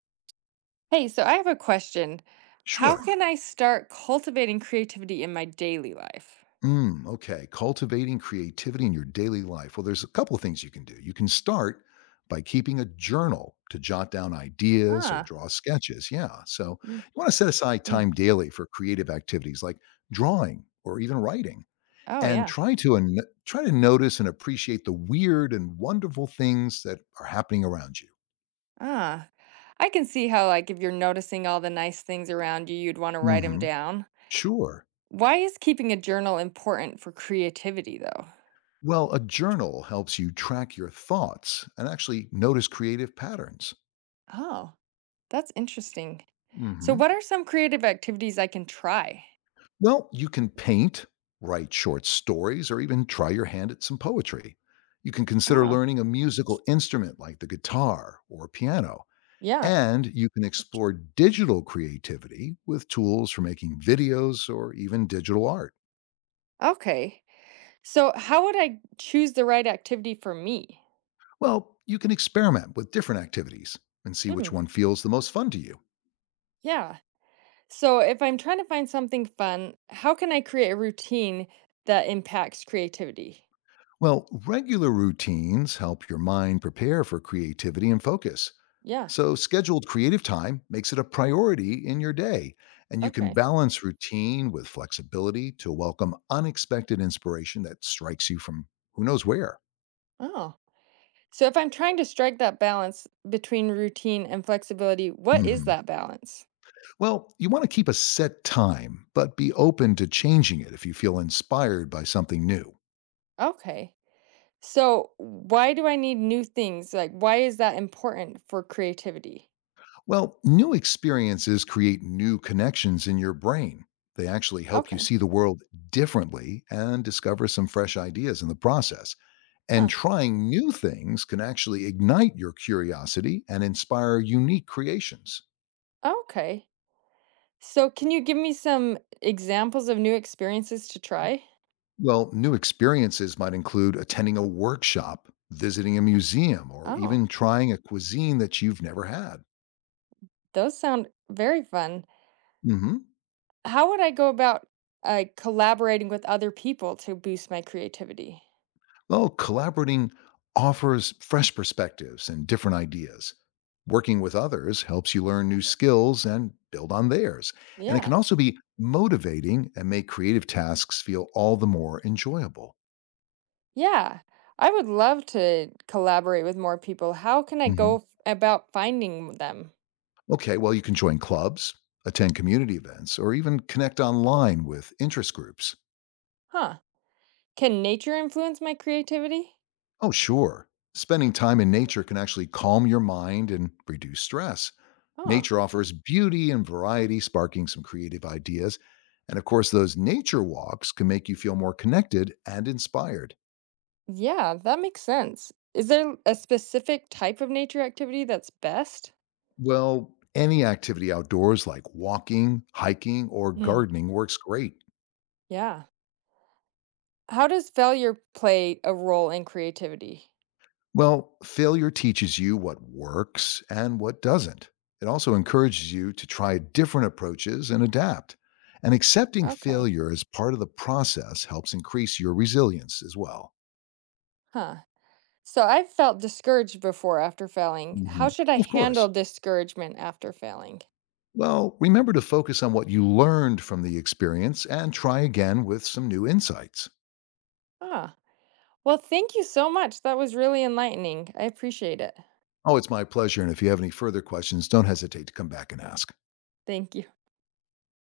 Hey, so I have a question. How Sure. Sure. can I start cultivating creativity in my daily life? Okay. Cultivating creativity in your daily life. Well, there's a couple of things you can do. You can start by keeping a journal to jot down ideas or Ah, draw sketches. Yeah. So you want to set aside mm, time daily for creative activities like drawing or even writing oh and yeah. Try to notice and appreciate the weird and wonderful things that are happening around you. Ah, I can see how, like, if you're noticing all the nice things around you, you'd want to write them Hmm. down. Sure. Why is keeping a journal important for creativity, though? Well, a journal helps you track your thoughts and actually notice creative patterns. Oh, that's interesting. So, Hmm. what are some creative activities I can try? Well, you can paint, write short stories, or even try your hand at some poetry. You can consider Ah, learning a musical instrument like the guitar or piano. yeah. And you can explore digital creativity with tools for making videos or even digital art. Okay. So, how would I choose the right activity for me? Well, you can experiment with different activities and see which Mm, one feels the most fun to you. yeah. So, if I'm trying to find something fun, how can I create a routine that impacts creativity? Well, regular routines help your mind prepare for creativity and focus. Yeah. So, scheduled creative time makes it a priority in your day, and you can Okay. balance routine with flexibility to welcome unexpected inspiration that strikes you from who knows where. Oh. So, if I'm trying to strike that balance between routine and flexibility, what is Mhm. that balance? Well, you want to keep a set time, but be open to changing it if you feel inspired by something new. Okay. So, why do I need new things? Like, why is that important for creativity? Well, new experiences create new connections in your brain. They actually help you Okay. see the world differently and discover some fresh ideas in the process. And Huh. trying new things can actually ignite your curiosity and inspire unique creations. Okay. So, can you give me some examples of new experiences to try? Well, new experiences might include attending a workshop, visiting a museum, or Oh, even trying a cuisine that you've never had. those sound very fun. Hmm. How would I go about, collaborating with other people to boost my creativity? Well, collaborating offers fresh perspectives and different ideas. Working with others helps you learn new skills and build on theirs. And it Yeah, can also be motivating and make creative tasks feel all the more enjoyable. yeah. I would love to collaborate with more people. How can I Mm-hmm. go f about finding them? Okay, well, you can join clubs, attend community events, or even connect online with interest groups. Huh. Can nature influence my creativity? Oh, sure. Spending time in nature can actually calm your mind and reduce stress. Huh. Nature offers beauty and variety, sparking some creative ideas. And of course, those nature walks can make you feel more connected and inspired. Yeah, that makes sense. Is there a specific type of nature activity that's best? Well, any activity outdoors like walking, hiking, or Mm, gardening works great. yeah. How does failure play a role in creativity? Well, failure teaches you what works and what doesn't. It also encourages you to try different approaches and adapt. And accepting Okay. failure as part of the process helps increase your resilience as well. Huh. So I've felt discouraged before after failing. How Mhm. should I Of course. handle discouragement after failing? Well, remember to focus on what you learned from the experience and try again with some new insights. Ah, well, thank you so much. That was really enlightening. I appreciate it. Oh, it's my pleasure. And if you have any further questions, don't hesitate to come back and ask. Thank you.